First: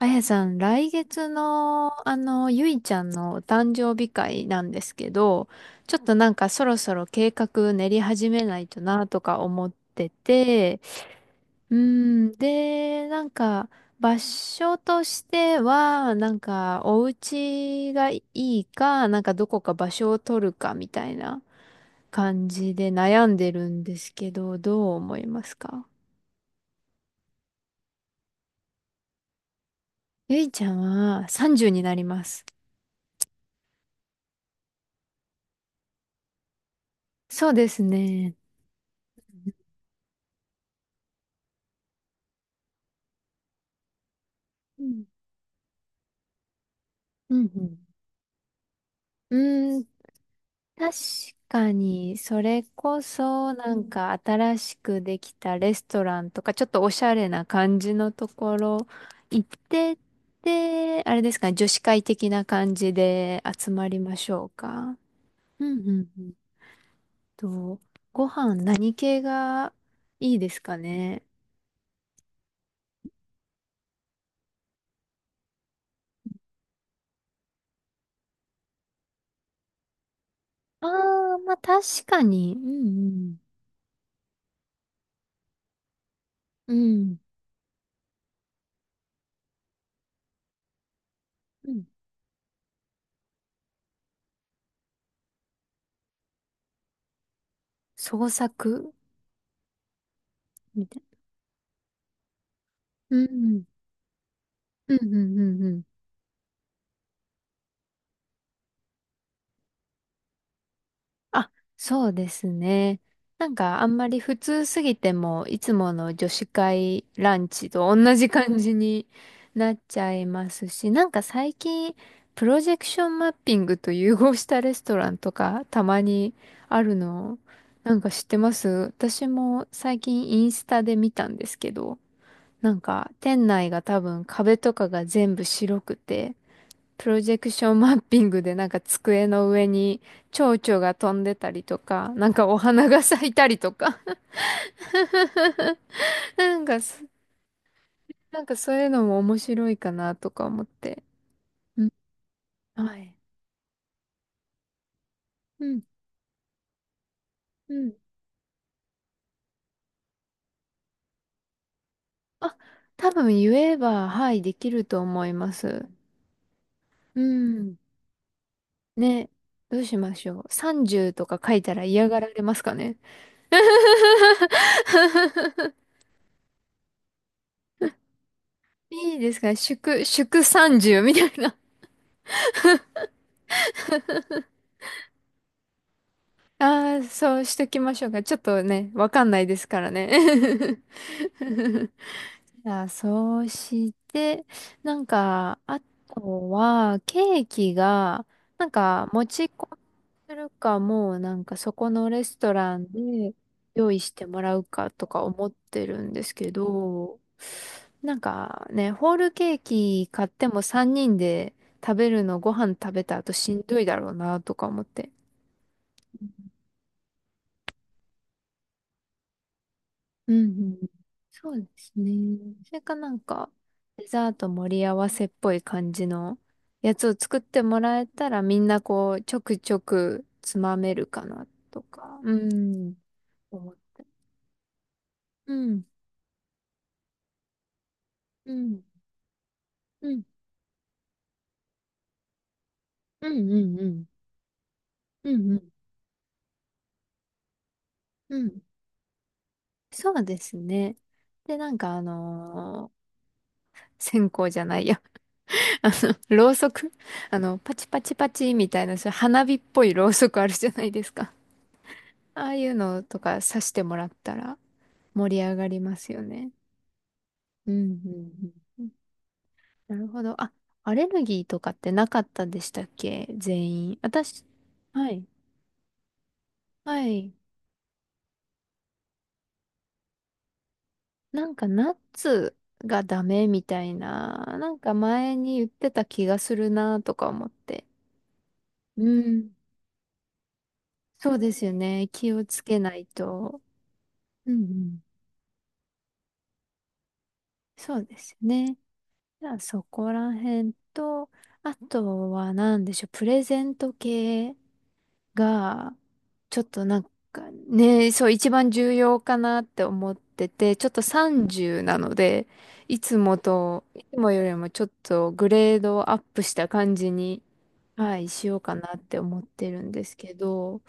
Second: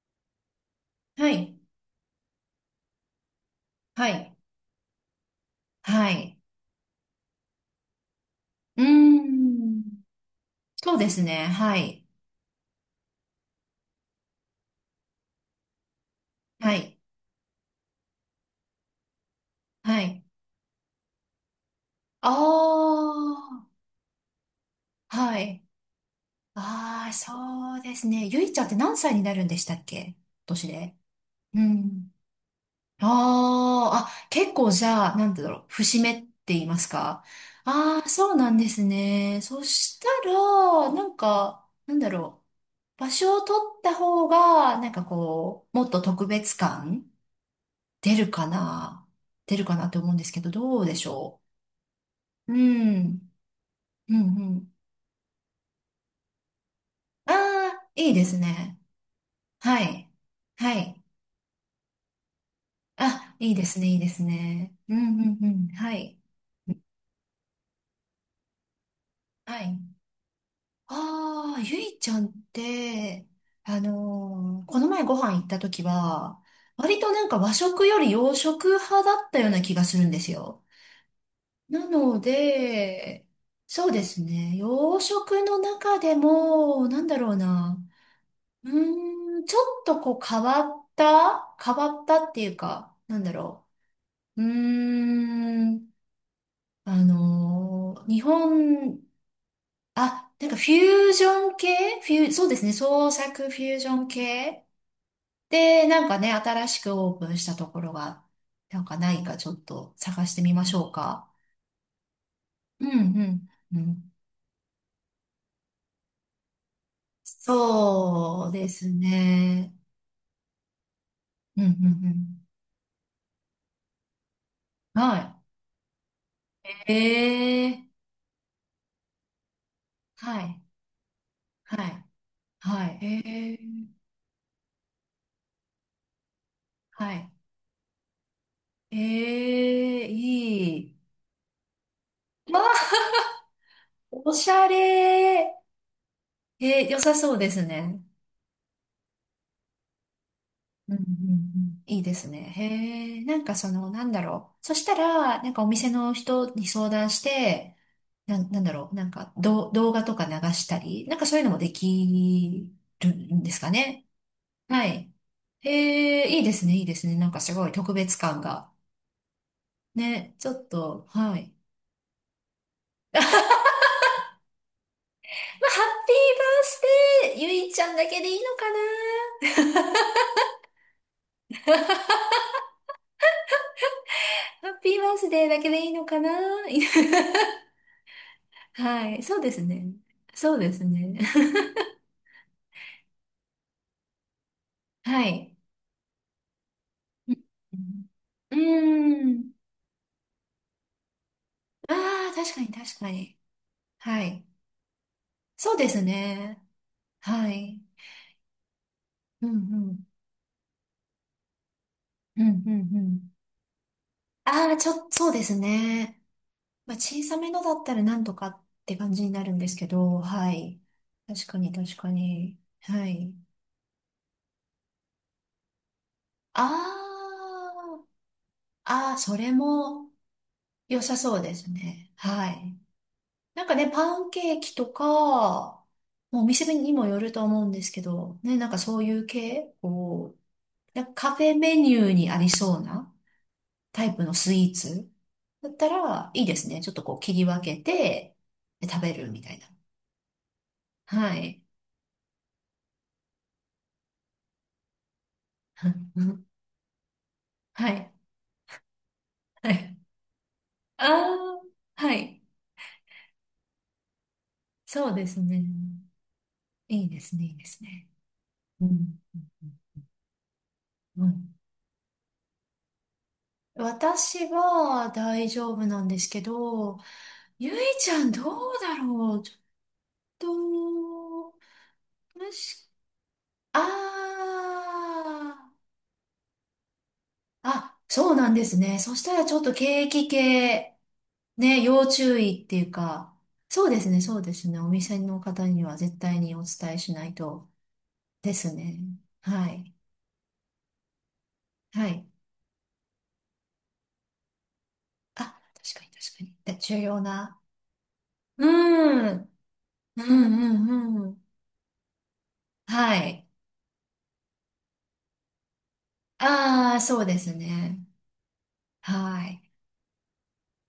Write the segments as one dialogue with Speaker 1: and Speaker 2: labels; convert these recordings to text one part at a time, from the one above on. Speaker 1: あやさん、来月
Speaker 2: はい。
Speaker 1: の、ゆいちゃんのお誕生
Speaker 2: は
Speaker 1: 日
Speaker 2: い。
Speaker 1: 会なんですけど、ちょっ
Speaker 2: は
Speaker 1: となん
Speaker 2: い。
Speaker 1: かそろそろ計画練り始めないと
Speaker 2: うー
Speaker 1: なとか思っ
Speaker 2: ん。
Speaker 1: てて、
Speaker 2: そうですね。
Speaker 1: う
Speaker 2: はい。
Speaker 1: ん、で、なんか場所としては、なん
Speaker 2: は
Speaker 1: か
Speaker 2: い。
Speaker 1: お家がいいか、なんかどこか場
Speaker 2: は
Speaker 1: 所を
Speaker 2: い。
Speaker 1: 取るかみたいな
Speaker 2: あ
Speaker 1: 感じで悩んで
Speaker 2: あ。
Speaker 1: るんですけど、どう思い
Speaker 2: は
Speaker 1: ます
Speaker 2: い。
Speaker 1: か？
Speaker 2: ああ、そうですね。ゆいちゃんって何歳になるんでしたっけ？
Speaker 1: ゆいち
Speaker 2: 年
Speaker 1: ゃん
Speaker 2: で。
Speaker 1: は
Speaker 2: う
Speaker 1: 30になり
Speaker 2: ん。
Speaker 1: ます。
Speaker 2: ああ。あ、結構じゃあ、なんだろう。節目って言いますか。
Speaker 1: そうです
Speaker 2: ああ、そ
Speaker 1: ね。
Speaker 2: うなんですね。そしたら、なんか、なんだろう。場所を取った方が、なんかこう、もっと特別感
Speaker 1: うん
Speaker 2: 出るかな
Speaker 1: う
Speaker 2: 出るか
Speaker 1: ん。うー
Speaker 2: な
Speaker 1: ん、
Speaker 2: って思うんですけど、どう
Speaker 1: 確
Speaker 2: でしょ
Speaker 1: かに、そ
Speaker 2: う？う
Speaker 1: れこ
Speaker 2: ん。
Speaker 1: そ、なんか
Speaker 2: うん、う
Speaker 1: 新
Speaker 2: ん。
Speaker 1: しくできたレストランとか、ちょっとおしゃれ
Speaker 2: あ
Speaker 1: な感
Speaker 2: あ、
Speaker 1: じ
Speaker 2: い
Speaker 1: の
Speaker 2: いで
Speaker 1: と
Speaker 2: す
Speaker 1: こ
Speaker 2: ね。
Speaker 1: ろ行っ
Speaker 2: は
Speaker 1: てっ
Speaker 2: い。はい。
Speaker 1: て、あれですかね、女子会的な感じ
Speaker 2: あ、
Speaker 1: で
Speaker 2: いいで
Speaker 1: 集
Speaker 2: す
Speaker 1: ま
Speaker 2: ね、い
Speaker 1: り
Speaker 2: いで
Speaker 1: ま
Speaker 2: す
Speaker 1: しょう
Speaker 2: ね。う
Speaker 1: か。
Speaker 2: ん、うん、う
Speaker 1: う
Speaker 2: ん。
Speaker 1: んう
Speaker 2: は
Speaker 1: ん
Speaker 2: い。
Speaker 1: うん。と、ご飯何系
Speaker 2: は
Speaker 1: が
Speaker 2: い。
Speaker 1: いいですかね。
Speaker 2: ああ、ゆいちゃんって、この前ご飯行った時は、割となんか和食より洋食派だったような気がするんですよ。
Speaker 1: ああ、まあ確
Speaker 2: なの
Speaker 1: かに。う
Speaker 2: で、
Speaker 1: ん
Speaker 2: そうですね。洋食の中で
Speaker 1: うん。
Speaker 2: も、な
Speaker 1: う
Speaker 2: んだ
Speaker 1: ん。
Speaker 2: ろうな。うーん、ちょっとこう変わった
Speaker 1: う
Speaker 2: 変
Speaker 1: ん、
Speaker 2: わったっていうか、なんだろう。うーん、あのー日
Speaker 1: 創作
Speaker 2: 本、あ、なんかフ
Speaker 1: みたい
Speaker 2: ュージョン系フュー、そうですね、創
Speaker 1: な。うん
Speaker 2: 作フ
Speaker 1: うん。
Speaker 2: ュージョン系
Speaker 1: うんうんうんうん。
Speaker 2: で、なんかね、新しくオープンしたところが、なんかないかちょっと探してみましょうか。
Speaker 1: あ、そうです
Speaker 2: うんう
Speaker 1: ね。な
Speaker 2: ん
Speaker 1: ん
Speaker 2: う
Speaker 1: かあんま
Speaker 2: ん。
Speaker 1: り普通すぎても、いつもの女子会ランチと同じ
Speaker 2: そう
Speaker 1: 感
Speaker 2: で
Speaker 1: じ
Speaker 2: す
Speaker 1: にな
Speaker 2: ね。
Speaker 1: っちゃいますし、なんか最
Speaker 2: うんう
Speaker 1: 近、プ
Speaker 2: ん
Speaker 1: ロジェクションマッピングと融合したレスト
Speaker 2: うん。
Speaker 1: ランと
Speaker 2: は
Speaker 1: かたまにあ
Speaker 2: い。
Speaker 1: るの、
Speaker 2: ええ、
Speaker 1: なんか知ってます？私も最近
Speaker 2: は
Speaker 1: イン
Speaker 2: い。
Speaker 1: スタで見たんですけ
Speaker 2: は
Speaker 1: ど、
Speaker 2: い。
Speaker 1: なん
Speaker 2: はい。
Speaker 1: か店
Speaker 2: え
Speaker 1: 内が
Speaker 2: ー、
Speaker 1: 多分壁とかが全部白くて、プ
Speaker 2: は
Speaker 1: ロ
Speaker 2: い。
Speaker 1: ジェクションマッピングでなんか
Speaker 2: え
Speaker 1: 机の上に
Speaker 2: ー、
Speaker 1: 蝶々が
Speaker 2: い
Speaker 1: 飛んでたりとか、なんか
Speaker 2: い。
Speaker 1: お
Speaker 2: わ
Speaker 1: 花
Speaker 2: あ、
Speaker 1: が咲いたりとか、
Speaker 2: おしゃれ。え
Speaker 1: なんか
Speaker 2: ー、良
Speaker 1: そ、
Speaker 2: さそうですね。
Speaker 1: なんかそういうのも面白いかなとか思っ
Speaker 2: うんう
Speaker 1: て。
Speaker 2: んうん。
Speaker 1: うん、
Speaker 2: いいですね。
Speaker 1: はい。
Speaker 2: へえ、なんかその、なんだろう。そしたら、なんか
Speaker 1: う
Speaker 2: お
Speaker 1: ん、
Speaker 2: 店の人に相談し
Speaker 1: う
Speaker 2: て、
Speaker 1: ん。
Speaker 2: なんだろう。なんか、動画とか流したり、なんかそういうのもで
Speaker 1: あ、
Speaker 2: き
Speaker 1: 多
Speaker 2: る
Speaker 1: 分
Speaker 2: んですか
Speaker 1: 言え
Speaker 2: ね。
Speaker 1: ば、はい、できる
Speaker 2: は
Speaker 1: と
Speaker 2: い。
Speaker 1: 思いま
Speaker 2: へ
Speaker 1: す。
Speaker 2: え、いいですね、いいですね。
Speaker 1: う
Speaker 2: なんかすごい
Speaker 1: ん。
Speaker 2: 特別感が。
Speaker 1: ね。どうしまし
Speaker 2: ね、
Speaker 1: ょ
Speaker 2: ちょ
Speaker 1: う。
Speaker 2: っと、
Speaker 1: 30と
Speaker 2: は
Speaker 1: か書
Speaker 2: い。
Speaker 1: いたら嫌がられますかね？
Speaker 2: まあ、ハッピーバースデーゆいちゃんだけでいいのかな、
Speaker 1: いいですか？祝30みたいな。
Speaker 2: ハッピーバースデーだけでいいのかな。
Speaker 1: ああ、そうしときましょうか。ちょっとね、
Speaker 2: は
Speaker 1: わか
Speaker 2: い、
Speaker 1: ん
Speaker 2: そ
Speaker 1: な
Speaker 2: う
Speaker 1: い
Speaker 2: で
Speaker 1: で
Speaker 2: す
Speaker 1: すか
Speaker 2: ね。
Speaker 1: ら
Speaker 2: そうで
Speaker 1: ね。
Speaker 2: すね。
Speaker 1: あ、そうして、な ん
Speaker 2: はい。
Speaker 1: か、あとは、
Speaker 2: う
Speaker 1: ケーキ
Speaker 2: ん。
Speaker 1: が、
Speaker 2: う
Speaker 1: なんか、持
Speaker 2: ー
Speaker 1: ち
Speaker 2: ん。
Speaker 1: 込みするか、もう、なんか、そこのレ
Speaker 2: ああ、
Speaker 1: スト
Speaker 2: 確かに
Speaker 1: ラン
Speaker 2: 確か
Speaker 1: で
Speaker 2: に。
Speaker 1: 用意し
Speaker 2: は
Speaker 1: ても
Speaker 2: い。
Speaker 1: らうかとか思っ
Speaker 2: そう
Speaker 1: て
Speaker 2: で
Speaker 1: る
Speaker 2: す
Speaker 1: んですけ
Speaker 2: ね。
Speaker 1: ど、
Speaker 2: はい。
Speaker 1: なんかね、ホール
Speaker 2: うん
Speaker 1: ケー
Speaker 2: う
Speaker 1: キ
Speaker 2: ん。
Speaker 1: 買っても3人で食べるの、
Speaker 2: う
Speaker 1: ご
Speaker 2: んうん
Speaker 1: 飯食
Speaker 2: う
Speaker 1: べた
Speaker 2: ん。
Speaker 1: 後しんどいだろうな、とか
Speaker 2: ああ、
Speaker 1: 思って。
Speaker 2: そうですね。まあ、小さめのだったらなんとかって感じになるんですけど、
Speaker 1: うん
Speaker 2: はい。
Speaker 1: うん。
Speaker 2: 確
Speaker 1: そ
Speaker 2: か
Speaker 1: うで
Speaker 2: に
Speaker 1: す
Speaker 2: 確か
Speaker 1: ね。
Speaker 2: に。
Speaker 1: それか
Speaker 2: は
Speaker 1: なん
Speaker 2: い。
Speaker 1: か、デザート盛り合わせっぽい感じの
Speaker 2: あ
Speaker 1: やつを作ってもら
Speaker 2: あ、
Speaker 1: えたらみんな
Speaker 2: あ
Speaker 1: こ
Speaker 2: あ、
Speaker 1: う、ち
Speaker 2: そ
Speaker 1: ょ
Speaker 2: れ
Speaker 1: くちょ
Speaker 2: も
Speaker 1: くつまめ
Speaker 2: 良
Speaker 1: る
Speaker 2: さ
Speaker 1: か
Speaker 2: そう
Speaker 1: な
Speaker 2: です
Speaker 1: と
Speaker 2: ね。
Speaker 1: か、う
Speaker 2: はい。
Speaker 1: ん、
Speaker 2: なん
Speaker 1: 思
Speaker 2: か
Speaker 1: っ
Speaker 2: ね、
Speaker 1: て。
Speaker 2: パンケーキと
Speaker 1: うん、
Speaker 2: か、もうお店にもよると思うんですけど、
Speaker 1: う
Speaker 2: ね、なんか
Speaker 1: ん、
Speaker 2: そういう系、
Speaker 1: うん、
Speaker 2: こう、なんかカフェメニューにありそうな
Speaker 1: うん、うん、うん、
Speaker 2: タイプのスイーツ
Speaker 1: うん、う
Speaker 2: だ
Speaker 1: ん、
Speaker 2: ったらいいですね。ちょっとこう切り分けて
Speaker 1: うん。
Speaker 2: 食べるみたいな。
Speaker 1: そうですね。
Speaker 2: は
Speaker 1: で、
Speaker 2: い。
Speaker 1: なんか線香じゃないや。あろうそく、あの、パチ
Speaker 2: は
Speaker 1: パ
Speaker 2: い。
Speaker 1: チパチみたいな、そういう花火っ
Speaker 2: は
Speaker 1: ぽい
Speaker 2: い。
Speaker 1: ろうそくあるじゃないですか。
Speaker 2: ああ、はい。
Speaker 1: ああいうのとかさしてもらったら
Speaker 2: そうで
Speaker 1: 盛
Speaker 2: す
Speaker 1: り上
Speaker 2: ね。
Speaker 1: がりますよね。
Speaker 2: いいですね、いいで
Speaker 1: うん
Speaker 2: すね。
Speaker 1: うんう
Speaker 2: う
Speaker 1: ん。
Speaker 2: ん。
Speaker 1: なるほど。あ、アレル
Speaker 2: う
Speaker 1: ギー
Speaker 2: ん、
Speaker 1: とかってなかったでしたっけ全員？私、
Speaker 2: 私は
Speaker 1: はい。
Speaker 2: 大丈夫なんですけど、
Speaker 1: はい。
Speaker 2: ゆいちゃんどうだろう、ちょっと、
Speaker 1: なんかナッ
Speaker 2: も
Speaker 1: ツ
Speaker 2: し、
Speaker 1: がダメみたいな、なんか前に言っ
Speaker 2: あ
Speaker 1: てた気がするなとか思っ
Speaker 2: ー、
Speaker 1: て。
Speaker 2: あ、そうなんですね。
Speaker 1: う
Speaker 2: そしたら
Speaker 1: ん。
Speaker 2: ちょっと景気系、
Speaker 1: そうですよ
Speaker 2: ね、要
Speaker 1: ね。気
Speaker 2: 注
Speaker 1: をつ
Speaker 2: 意って
Speaker 1: け
Speaker 2: いう
Speaker 1: ない
Speaker 2: か、
Speaker 1: と。
Speaker 2: そうですね、そう
Speaker 1: う
Speaker 2: で
Speaker 1: んう
Speaker 2: すね。お
Speaker 1: ん。
Speaker 2: 店の方には絶対にお伝えしないと
Speaker 1: そうです
Speaker 2: です
Speaker 1: ね。
Speaker 2: ね。
Speaker 1: じゃあ
Speaker 2: は
Speaker 1: そ
Speaker 2: い。
Speaker 1: こら辺と、あ
Speaker 2: はい。
Speaker 1: とは何でしょう。プレゼント系。
Speaker 2: あ、
Speaker 1: が、
Speaker 2: 確かに確かに。
Speaker 1: ちょっ
Speaker 2: で、
Speaker 1: と
Speaker 2: 重
Speaker 1: なん
Speaker 2: 要
Speaker 1: か
Speaker 2: な。
Speaker 1: ね、そう一
Speaker 2: う
Speaker 1: 番重要
Speaker 2: ん。う
Speaker 1: か
Speaker 2: ん
Speaker 1: なって思っ
Speaker 2: う
Speaker 1: てて、ちょっと
Speaker 2: んうん。
Speaker 1: 30なので、い
Speaker 2: は
Speaker 1: つも
Speaker 2: い。
Speaker 1: と、いつもよりもちょっとグレードをアップした
Speaker 2: あ
Speaker 1: 感
Speaker 2: あ、
Speaker 1: じ
Speaker 2: そうで
Speaker 1: に、
Speaker 2: すね。
Speaker 1: はい、しようかなって
Speaker 2: は
Speaker 1: 思っ
Speaker 2: い。
Speaker 1: てるんですけど、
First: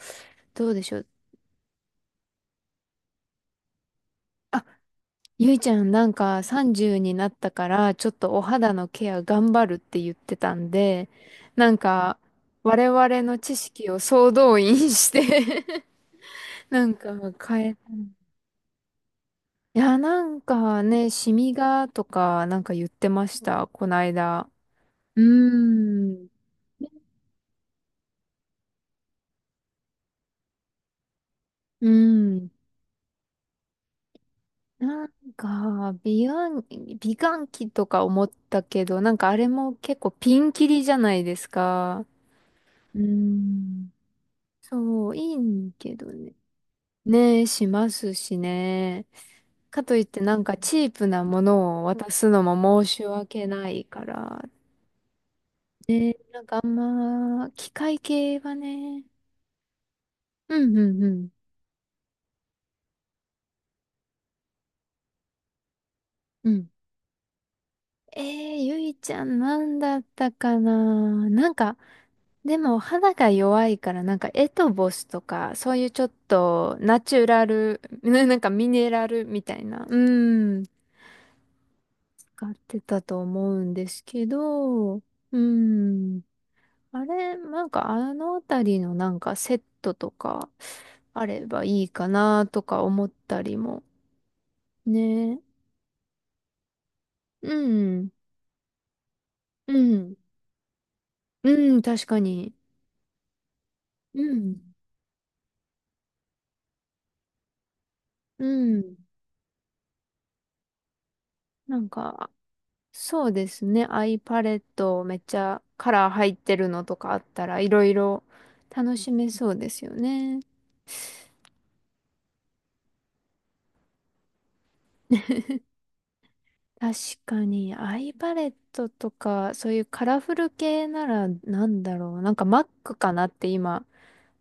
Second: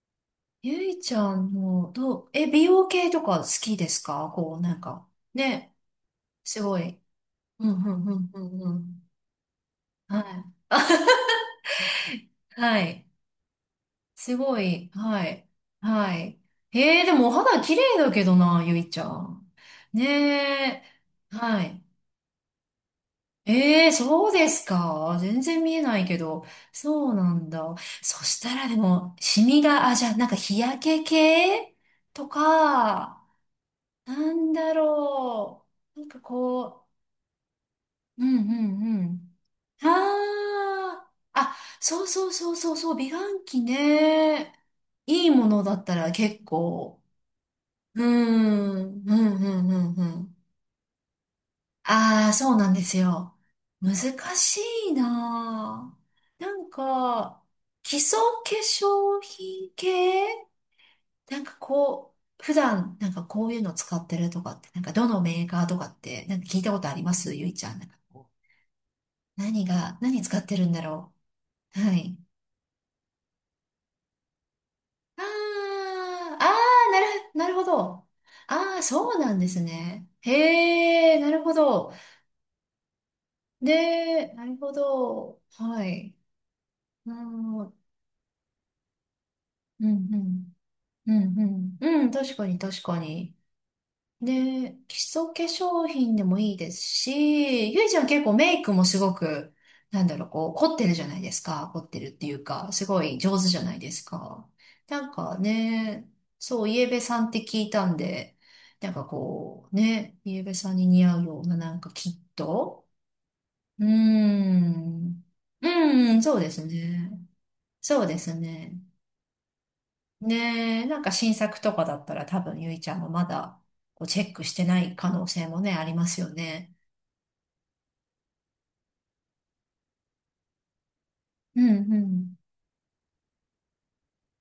Speaker 1: どうで
Speaker 2: ゆ
Speaker 1: しょ
Speaker 2: い
Speaker 1: う。
Speaker 2: ちゃんも、え、美容系とか好きですか？こう、
Speaker 1: あ、
Speaker 2: なんか。
Speaker 1: ゆいち
Speaker 2: ね、
Speaker 1: ゃんなんか
Speaker 2: すご
Speaker 1: 30
Speaker 2: い。
Speaker 1: になった
Speaker 2: う
Speaker 1: か
Speaker 2: ん、う
Speaker 1: ら、ち
Speaker 2: ん、
Speaker 1: ょっ
Speaker 2: うん、
Speaker 1: と
Speaker 2: う
Speaker 1: お
Speaker 2: ん、
Speaker 1: 肌
Speaker 2: う
Speaker 1: の
Speaker 2: ん。
Speaker 1: ケア頑張るって言ってた
Speaker 2: は
Speaker 1: んで、なんか、
Speaker 2: い。は
Speaker 1: 我
Speaker 2: い。
Speaker 1: 々の知識を総
Speaker 2: す
Speaker 1: 動
Speaker 2: ご
Speaker 1: 員
Speaker 2: い。
Speaker 1: し
Speaker 2: はい。
Speaker 1: て
Speaker 2: はい。
Speaker 1: なん
Speaker 2: えー、
Speaker 1: か
Speaker 2: でもお肌
Speaker 1: 変え
Speaker 2: 綺
Speaker 1: たら、
Speaker 2: 麗だけどな、ゆいちゃん。
Speaker 1: いや、なん
Speaker 2: ね
Speaker 1: か
Speaker 2: え。
Speaker 1: ね、シミ
Speaker 2: はい。
Speaker 1: がとかなんか言ってました、
Speaker 2: え
Speaker 1: こ
Speaker 2: えー、
Speaker 1: ない
Speaker 2: そうで
Speaker 1: だ。
Speaker 2: すか。
Speaker 1: うー
Speaker 2: 全然見えないけ
Speaker 1: ん、
Speaker 2: ど。そうなんだ。そしたらでも、シミが、あ、じゃあ、なんか日焼け系
Speaker 1: う
Speaker 2: と
Speaker 1: ん。
Speaker 2: か、なんだ
Speaker 1: なん
Speaker 2: ろ
Speaker 1: か、
Speaker 2: う。なんかこ
Speaker 1: 美顔器とか思
Speaker 2: う、う
Speaker 1: っ
Speaker 2: ん
Speaker 1: た
Speaker 2: う
Speaker 1: けど、
Speaker 2: んう
Speaker 1: なんかあ
Speaker 2: ん。
Speaker 1: れも結構ピンキリじゃ
Speaker 2: あ
Speaker 1: ないで
Speaker 2: あ、
Speaker 1: す
Speaker 2: あ、そ
Speaker 1: か。
Speaker 2: うそうそうそうそう、
Speaker 1: うー
Speaker 2: 美顔器
Speaker 1: ん。
Speaker 2: ね。
Speaker 1: そう、
Speaker 2: いい
Speaker 1: い
Speaker 2: ものだ
Speaker 1: い
Speaker 2: った
Speaker 1: けど
Speaker 2: ら
Speaker 1: ね。
Speaker 2: 結構。
Speaker 1: ねえ、しま
Speaker 2: うー
Speaker 1: すし
Speaker 2: ん、うん
Speaker 1: ね。
Speaker 2: うんう
Speaker 1: か
Speaker 2: ん
Speaker 1: とい
Speaker 2: う
Speaker 1: って
Speaker 2: ん。
Speaker 1: なんかチープなものを渡す
Speaker 2: ああ、
Speaker 1: の
Speaker 2: そうなんで
Speaker 1: も申
Speaker 2: す
Speaker 1: し
Speaker 2: よ。
Speaker 1: 訳ない
Speaker 2: 難
Speaker 1: から。
Speaker 2: しいなあ。
Speaker 1: ねえ、なん
Speaker 2: な
Speaker 1: かあ
Speaker 2: ん
Speaker 1: ん
Speaker 2: か、
Speaker 1: ま、機
Speaker 2: 基
Speaker 1: 械
Speaker 2: 礎
Speaker 1: 系は
Speaker 2: 化
Speaker 1: ね。
Speaker 2: 粧品系、
Speaker 1: うんうんうん。
Speaker 2: なんかこう、普段なんかこういうの使ってるとかって、なんかどのメーカーとかって、なんか
Speaker 1: う
Speaker 2: 聞い
Speaker 1: ん。
Speaker 2: たことありますゆいちゃん？
Speaker 1: ゆいちゃんなんだっ
Speaker 2: 何
Speaker 1: た
Speaker 2: 使って
Speaker 1: か
Speaker 2: るんだろ
Speaker 1: ななんか、
Speaker 2: う。はい。
Speaker 1: でも肌が弱いからなんかエトボスと
Speaker 2: あ
Speaker 1: か、そういうちょっ
Speaker 2: あ、あ
Speaker 1: と
Speaker 2: あ、な
Speaker 1: ナ
Speaker 2: る、
Speaker 1: チュラ
Speaker 2: なるほ
Speaker 1: ル、
Speaker 2: ど。
Speaker 1: なんかミ
Speaker 2: ああ、
Speaker 1: ネラ
Speaker 2: そう
Speaker 1: ル
Speaker 2: なん
Speaker 1: み
Speaker 2: で
Speaker 1: た
Speaker 2: す
Speaker 1: いな、う
Speaker 2: ね。
Speaker 1: ん、
Speaker 2: へえ、なるほど。
Speaker 1: 使ってたと思うんですけ
Speaker 2: で、なるほ
Speaker 1: ど、う
Speaker 2: ど。はい。
Speaker 1: ん。あ
Speaker 2: う
Speaker 1: れ、
Speaker 2: ん、う
Speaker 1: なん
Speaker 2: ん、
Speaker 1: かあのあたりのなんかセッ
Speaker 2: う
Speaker 1: トとか
Speaker 2: ん、う
Speaker 1: あ
Speaker 2: ん、う
Speaker 1: れば
Speaker 2: ん、
Speaker 1: いい
Speaker 2: う
Speaker 1: か
Speaker 2: ん、確か
Speaker 1: な
Speaker 2: に、
Speaker 1: と
Speaker 2: 確
Speaker 1: か
Speaker 2: か
Speaker 1: 思っ
Speaker 2: に。
Speaker 1: たりも。
Speaker 2: ね、基礎化
Speaker 1: ね。
Speaker 2: 粧品でもいいです
Speaker 1: う
Speaker 2: し、ゆいちゃん
Speaker 1: ん。
Speaker 2: 結構メイクもすごく、
Speaker 1: う
Speaker 2: なん
Speaker 1: ん。
Speaker 2: だろう、こう、凝ってるじゃないですか。
Speaker 1: う
Speaker 2: 凝
Speaker 1: ん、
Speaker 2: って
Speaker 1: 確
Speaker 2: るっ
Speaker 1: か
Speaker 2: ていう
Speaker 1: に。
Speaker 2: か、すごい上手じゃないです
Speaker 1: う
Speaker 2: か。
Speaker 1: ん。
Speaker 2: なんかね、そう、イエベさんって聞いたんで、
Speaker 1: う
Speaker 2: なん
Speaker 1: ん。
Speaker 2: かこう、ね、イエベさんに似合うようなな
Speaker 1: な
Speaker 2: ん
Speaker 1: ん
Speaker 2: かキッ
Speaker 1: か、
Speaker 2: ト。
Speaker 1: そうです
Speaker 2: う
Speaker 1: ね。
Speaker 2: ー
Speaker 1: アイパレットめっ
Speaker 2: ん。
Speaker 1: ちゃ
Speaker 2: う
Speaker 1: カラー
Speaker 2: ーん、
Speaker 1: 入
Speaker 2: そ
Speaker 1: っ
Speaker 2: うで
Speaker 1: て
Speaker 2: す
Speaker 1: るのと
Speaker 2: ね。
Speaker 1: かあったらいろい
Speaker 2: そうで
Speaker 1: ろ
Speaker 2: すね。
Speaker 1: 楽しめそうですよね。
Speaker 2: ねえ、なんか新作とかだったら多分ゆいちゃんもまだこうチェックしてない可能性もね、ありますよね。
Speaker 1: 確かに、アイパレットとか、そういうカラフル系なら
Speaker 2: う
Speaker 1: なん
Speaker 2: んう
Speaker 1: だろう。なん
Speaker 2: ん。
Speaker 1: か Mac かなって今、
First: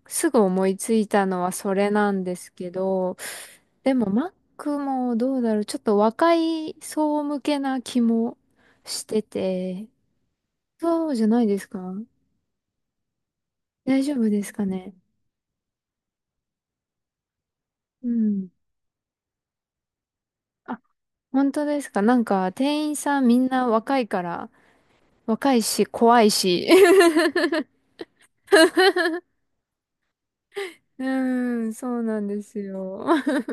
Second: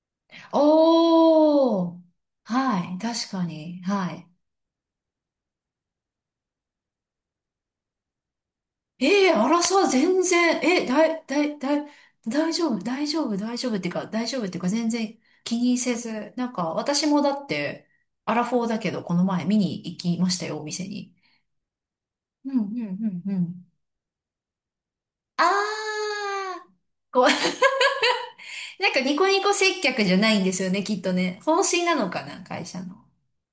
Speaker 1: すぐ思いついたのはそれ
Speaker 2: おー、
Speaker 1: なんですけ
Speaker 2: はい、
Speaker 1: ど、
Speaker 2: 確かに、
Speaker 1: でも
Speaker 2: はい。
Speaker 1: Mac もどうだろう。ちょっと若い層向けな気もして
Speaker 2: ええー、あらさ、
Speaker 1: て、
Speaker 2: 全然、え、だ
Speaker 1: そうじ
Speaker 2: い、
Speaker 1: ゃな
Speaker 2: だ
Speaker 1: いで
Speaker 2: い、
Speaker 1: す
Speaker 2: だ
Speaker 1: か？
Speaker 2: い、大丈夫、大丈夫、大丈夫っていう
Speaker 1: 大
Speaker 2: か、
Speaker 1: 丈
Speaker 2: 大
Speaker 1: 夫
Speaker 2: 丈
Speaker 1: で
Speaker 2: 夫っ
Speaker 1: す
Speaker 2: ていう
Speaker 1: か
Speaker 2: か、全
Speaker 1: ね？
Speaker 2: 然気にせず、なんか私もだって、
Speaker 1: う
Speaker 2: アラ
Speaker 1: ん。
Speaker 2: フォーだけど、この前見に行きましたよ、お店に。
Speaker 1: 本当ですか？なん
Speaker 2: う
Speaker 1: か、
Speaker 2: んう
Speaker 1: 店員さ
Speaker 2: ん
Speaker 1: ん
Speaker 2: うん
Speaker 1: み
Speaker 2: う
Speaker 1: んな
Speaker 2: ん。
Speaker 1: 若いから、
Speaker 2: あ
Speaker 1: 若いし、怖いし。
Speaker 2: ー、こう。 なんかニコニコ接客じゃないんですよね、きっ
Speaker 1: う
Speaker 2: とね。方
Speaker 1: ーん、
Speaker 2: 針な
Speaker 1: そう
Speaker 2: の
Speaker 1: な
Speaker 2: か
Speaker 1: ん
Speaker 2: な、
Speaker 1: です
Speaker 2: 会社の。
Speaker 1: よ。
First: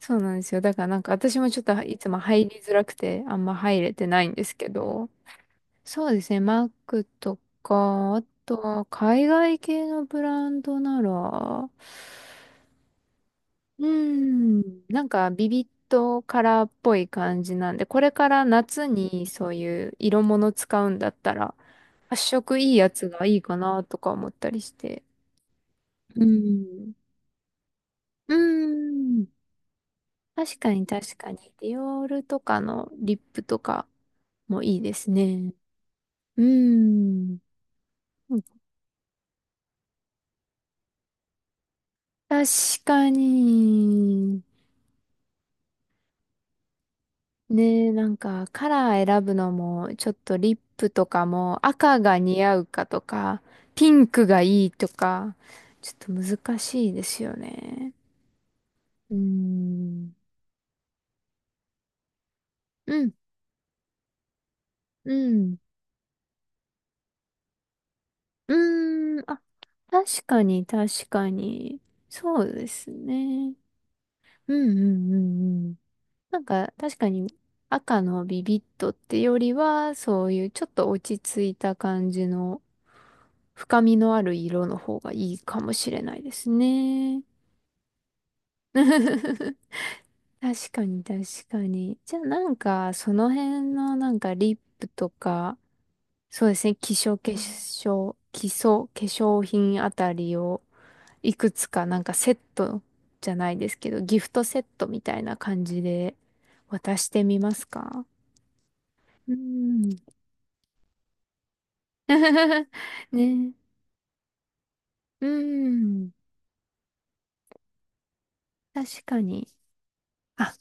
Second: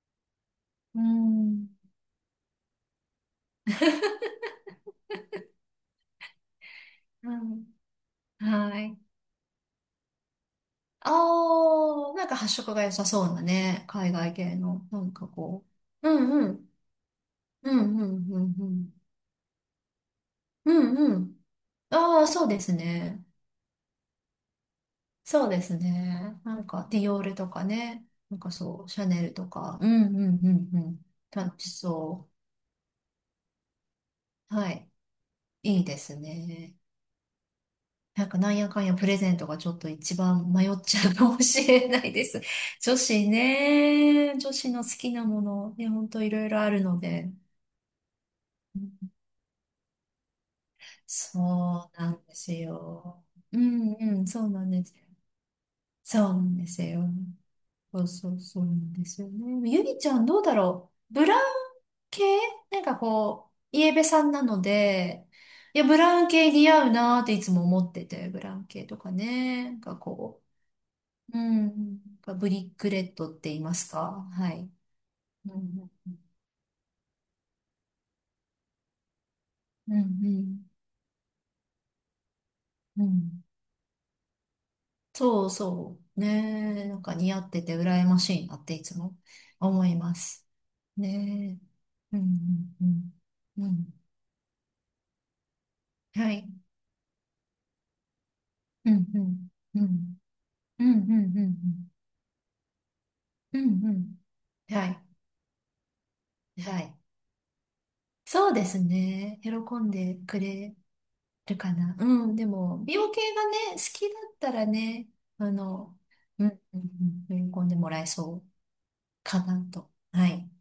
Speaker 1: そうなんですよ。だからな
Speaker 2: う
Speaker 1: んか私もちょっ
Speaker 2: ん。
Speaker 1: といつも入りづらくて、あんま入れてないんですけど。そうですね。マック
Speaker 2: う
Speaker 1: と
Speaker 2: ん。
Speaker 1: か、あと
Speaker 2: は
Speaker 1: は
Speaker 2: い。
Speaker 1: 海外系のブランドな
Speaker 2: あ
Speaker 1: ら、
Speaker 2: あ、なんか発色が良さそうな
Speaker 1: う
Speaker 2: ね、
Speaker 1: ー
Speaker 2: 海外系
Speaker 1: ん、
Speaker 2: の、な
Speaker 1: なん
Speaker 2: んか
Speaker 1: かビビ
Speaker 2: こ
Speaker 1: ッ
Speaker 2: う。う
Speaker 1: ト
Speaker 2: ん
Speaker 1: カ
Speaker 2: う
Speaker 1: ラー
Speaker 2: ん。
Speaker 1: っぽい感じな
Speaker 2: う
Speaker 1: ん
Speaker 2: ん
Speaker 1: で、こ
Speaker 2: う
Speaker 1: れか
Speaker 2: んう
Speaker 1: ら
Speaker 2: んう
Speaker 1: 夏
Speaker 2: ん。
Speaker 1: にそういう色物
Speaker 2: う
Speaker 1: 使う
Speaker 2: ん
Speaker 1: んだっ
Speaker 2: う
Speaker 1: た
Speaker 2: ん。
Speaker 1: ら、
Speaker 2: あ
Speaker 1: 発
Speaker 2: あ、そう
Speaker 1: 色
Speaker 2: で
Speaker 1: い
Speaker 2: す
Speaker 1: いやつ
Speaker 2: ね。
Speaker 1: がいいかなとか思ったりして。
Speaker 2: そうです
Speaker 1: う
Speaker 2: ね。なんか、
Speaker 1: ん。
Speaker 2: ディオールとかね。
Speaker 1: う
Speaker 2: なんかそう、シャネ
Speaker 1: ん。
Speaker 2: ルとか。うんうんう
Speaker 1: 確
Speaker 2: ん
Speaker 1: か
Speaker 2: う
Speaker 1: に
Speaker 2: ん。
Speaker 1: 確かに。
Speaker 2: 楽
Speaker 1: デ
Speaker 2: し
Speaker 1: ィオール
Speaker 2: そ
Speaker 1: とかのリップとか
Speaker 2: う。
Speaker 1: も
Speaker 2: は
Speaker 1: いい
Speaker 2: い。
Speaker 1: ですね。
Speaker 2: いいです
Speaker 1: う
Speaker 2: ね。
Speaker 1: ん。
Speaker 2: なんかなんやかんやプレゼントがちょっと一番迷っちゃうかもしれないです。
Speaker 1: 確
Speaker 2: 女
Speaker 1: か
Speaker 2: 子ね、
Speaker 1: に。
Speaker 2: 女子の好きなもの、ね、ほんといろいろあるので。
Speaker 1: ねえ、なんかカラー選ぶのも、ちょっとリップとかも
Speaker 2: そう
Speaker 1: 赤
Speaker 2: な
Speaker 1: が
Speaker 2: んで
Speaker 1: 似
Speaker 2: す
Speaker 1: 合うかと
Speaker 2: よ。
Speaker 1: か、
Speaker 2: う
Speaker 1: ピ
Speaker 2: ん
Speaker 1: ン
Speaker 2: う
Speaker 1: ク
Speaker 2: ん、
Speaker 1: が
Speaker 2: そうな
Speaker 1: い
Speaker 2: ん
Speaker 1: い
Speaker 2: で
Speaker 1: と
Speaker 2: す。
Speaker 1: か、ちょっと
Speaker 2: そうなん
Speaker 1: 難
Speaker 2: です
Speaker 1: しいで
Speaker 2: よ。
Speaker 1: すよね。
Speaker 2: そうそうそうなんで
Speaker 1: うー
Speaker 2: すよね。ゆりち
Speaker 1: ん。
Speaker 2: ゃんどうだろう、ブラウン系、なんか
Speaker 1: うん。
Speaker 2: こう、イエベさんなの
Speaker 1: う
Speaker 2: で、
Speaker 1: ん。
Speaker 2: いや、ブラウン系似合うなーっていつも思ってて、ブラ
Speaker 1: う
Speaker 2: ウン系とか
Speaker 1: ーん、あ、
Speaker 2: ね。なんか
Speaker 1: 確か
Speaker 2: こ
Speaker 1: に、確か
Speaker 2: う、う
Speaker 1: に。
Speaker 2: ん。
Speaker 1: そ
Speaker 2: ブ
Speaker 1: うで
Speaker 2: リッ
Speaker 1: す
Speaker 2: クレッドって
Speaker 1: ね。
Speaker 2: 言いますか、は
Speaker 1: うん
Speaker 2: い。
Speaker 1: うんう
Speaker 2: う
Speaker 1: んうん。
Speaker 2: ん。
Speaker 1: なんか、確かに、赤のビビットってよりは、
Speaker 2: うん。う
Speaker 1: そういうちょ
Speaker 2: ん。
Speaker 1: っと落ち着いた感じの、
Speaker 2: うん、
Speaker 1: 深みのある色の方がいい
Speaker 2: そう
Speaker 1: かもし
Speaker 2: そ
Speaker 1: れな
Speaker 2: う。
Speaker 1: い
Speaker 2: ね
Speaker 1: です
Speaker 2: え。なんか
Speaker 1: ね。
Speaker 2: 似合ってて羨ましいなっていつも 思います。
Speaker 1: 確かに、確か
Speaker 2: ね
Speaker 1: に。じ
Speaker 2: え。う
Speaker 1: ゃあ、なん
Speaker 2: ん。う
Speaker 1: か、そ
Speaker 2: ん。
Speaker 1: の
Speaker 2: うん。う
Speaker 1: 辺の、
Speaker 2: ん、
Speaker 1: なんか、リップとか、
Speaker 2: は
Speaker 1: そう
Speaker 2: い。
Speaker 1: ですね、化粧、化粧、基礎、化
Speaker 2: うん。う
Speaker 1: 粧
Speaker 2: ん。う
Speaker 1: 品あた
Speaker 2: ん。
Speaker 1: りを、
Speaker 2: うん。う
Speaker 1: い
Speaker 2: ん。う
Speaker 1: くつか
Speaker 2: ん。
Speaker 1: なんかセットじゃない
Speaker 2: う
Speaker 1: です
Speaker 2: ん。
Speaker 1: け
Speaker 2: う
Speaker 1: ど、
Speaker 2: ん、
Speaker 1: ギフトセッ
Speaker 2: は
Speaker 1: トみ
Speaker 2: い。
Speaker 1: たいな感じで
Speaker 2: は
Speaker 1: 渡
Speaker 2: い。
Speaker 1: してみますか？
Speaker 2: そうです
Speaker 1: う
Speaker 2: ね。喜ん
Speaker 1: ん。
Speaker 2: でくれるかな。うん、で も、美容系が
Speaker 1: ね。
Speaker 2: ね、好きだったらね、
Speaker 1: う
Speaker 2: あの、
Speaker 1: ん。
Speaker 2: うん、うん、うん、喜んでもらえそう
Speaker 1: 確か
Speaker 2: か
Speaker 1: に。
Speaker 2: なと。はい。
Speaker 1: あ、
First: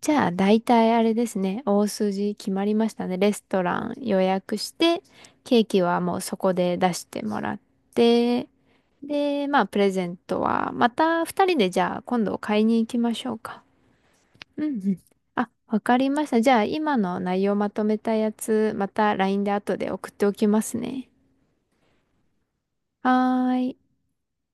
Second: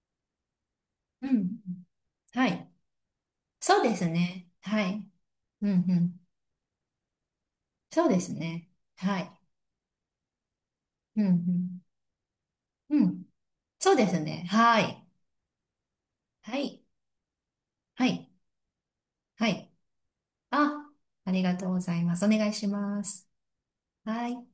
Speaker 1: じゃあ大体あれで
Speaker 2: う
Speaker 1: す
Speaker 2: ん、
Speaker 1: ね。大筋
Speaker 2: は
Speaker 1: 決ま
Speaker 2: い。
Speaker 1: りましたね。レスト
Speaker 2: そ
Speaker 1: ラ
Speaker 2: う
Speaker 1: ン
Speaker 2: です
Speaker 1: 予
Speaker 2: ね。
Speaker 1: 約し
Speaker 2: は
Speaker 1: て、
Speaker 2: い。
Speaker 1: ケー
Speaker 2: う
Speaker 1: キ
Speaker 2: ん、う
Speaker 1: はもう
Speaker 2: ん。
Speaker 1: そこで出してもらっ
Speaker 2: そうです
Speaker 1: て、
Speaker 2: ね。はい。
Speaker 1: で、まあプレゼントはま
Speaker 2: う
Speaker 1: た二人でじ
Speaker 2: ん、
Speaker 1: ゃあ今度買いに行
Speaker 2: う
Speaker 1: き
Speaker 2: ん。う
Speaker 1: ま
Speaker 2: ん。
Speaker 1: しょうか。
Speaker 2: そうですね。
Speaker 1: うん
Speaker 2: は
Speaker 1: うん。
Speaker 2: い。
Speaker 1: あ、わかりました。じ
Speaker 2: は
Speaker 1: ゃあ、
Speaker 2: い。
Speaker 1: 今の内容まとめ
Speaker 2: は
Speaker 1: た
Speaker 2: い。
Speaker 1: やつ、また LINE
Speaker 2: は
Speaker 1: で
Speaker 2: い。
Speaker 1: 後で送っておきます
Speaker 2: あ、
Speaker 1: ね。
Speaker 2: ありがとうございます。お願いします。
Speaker 1: はーい。
Speaker 2: はい。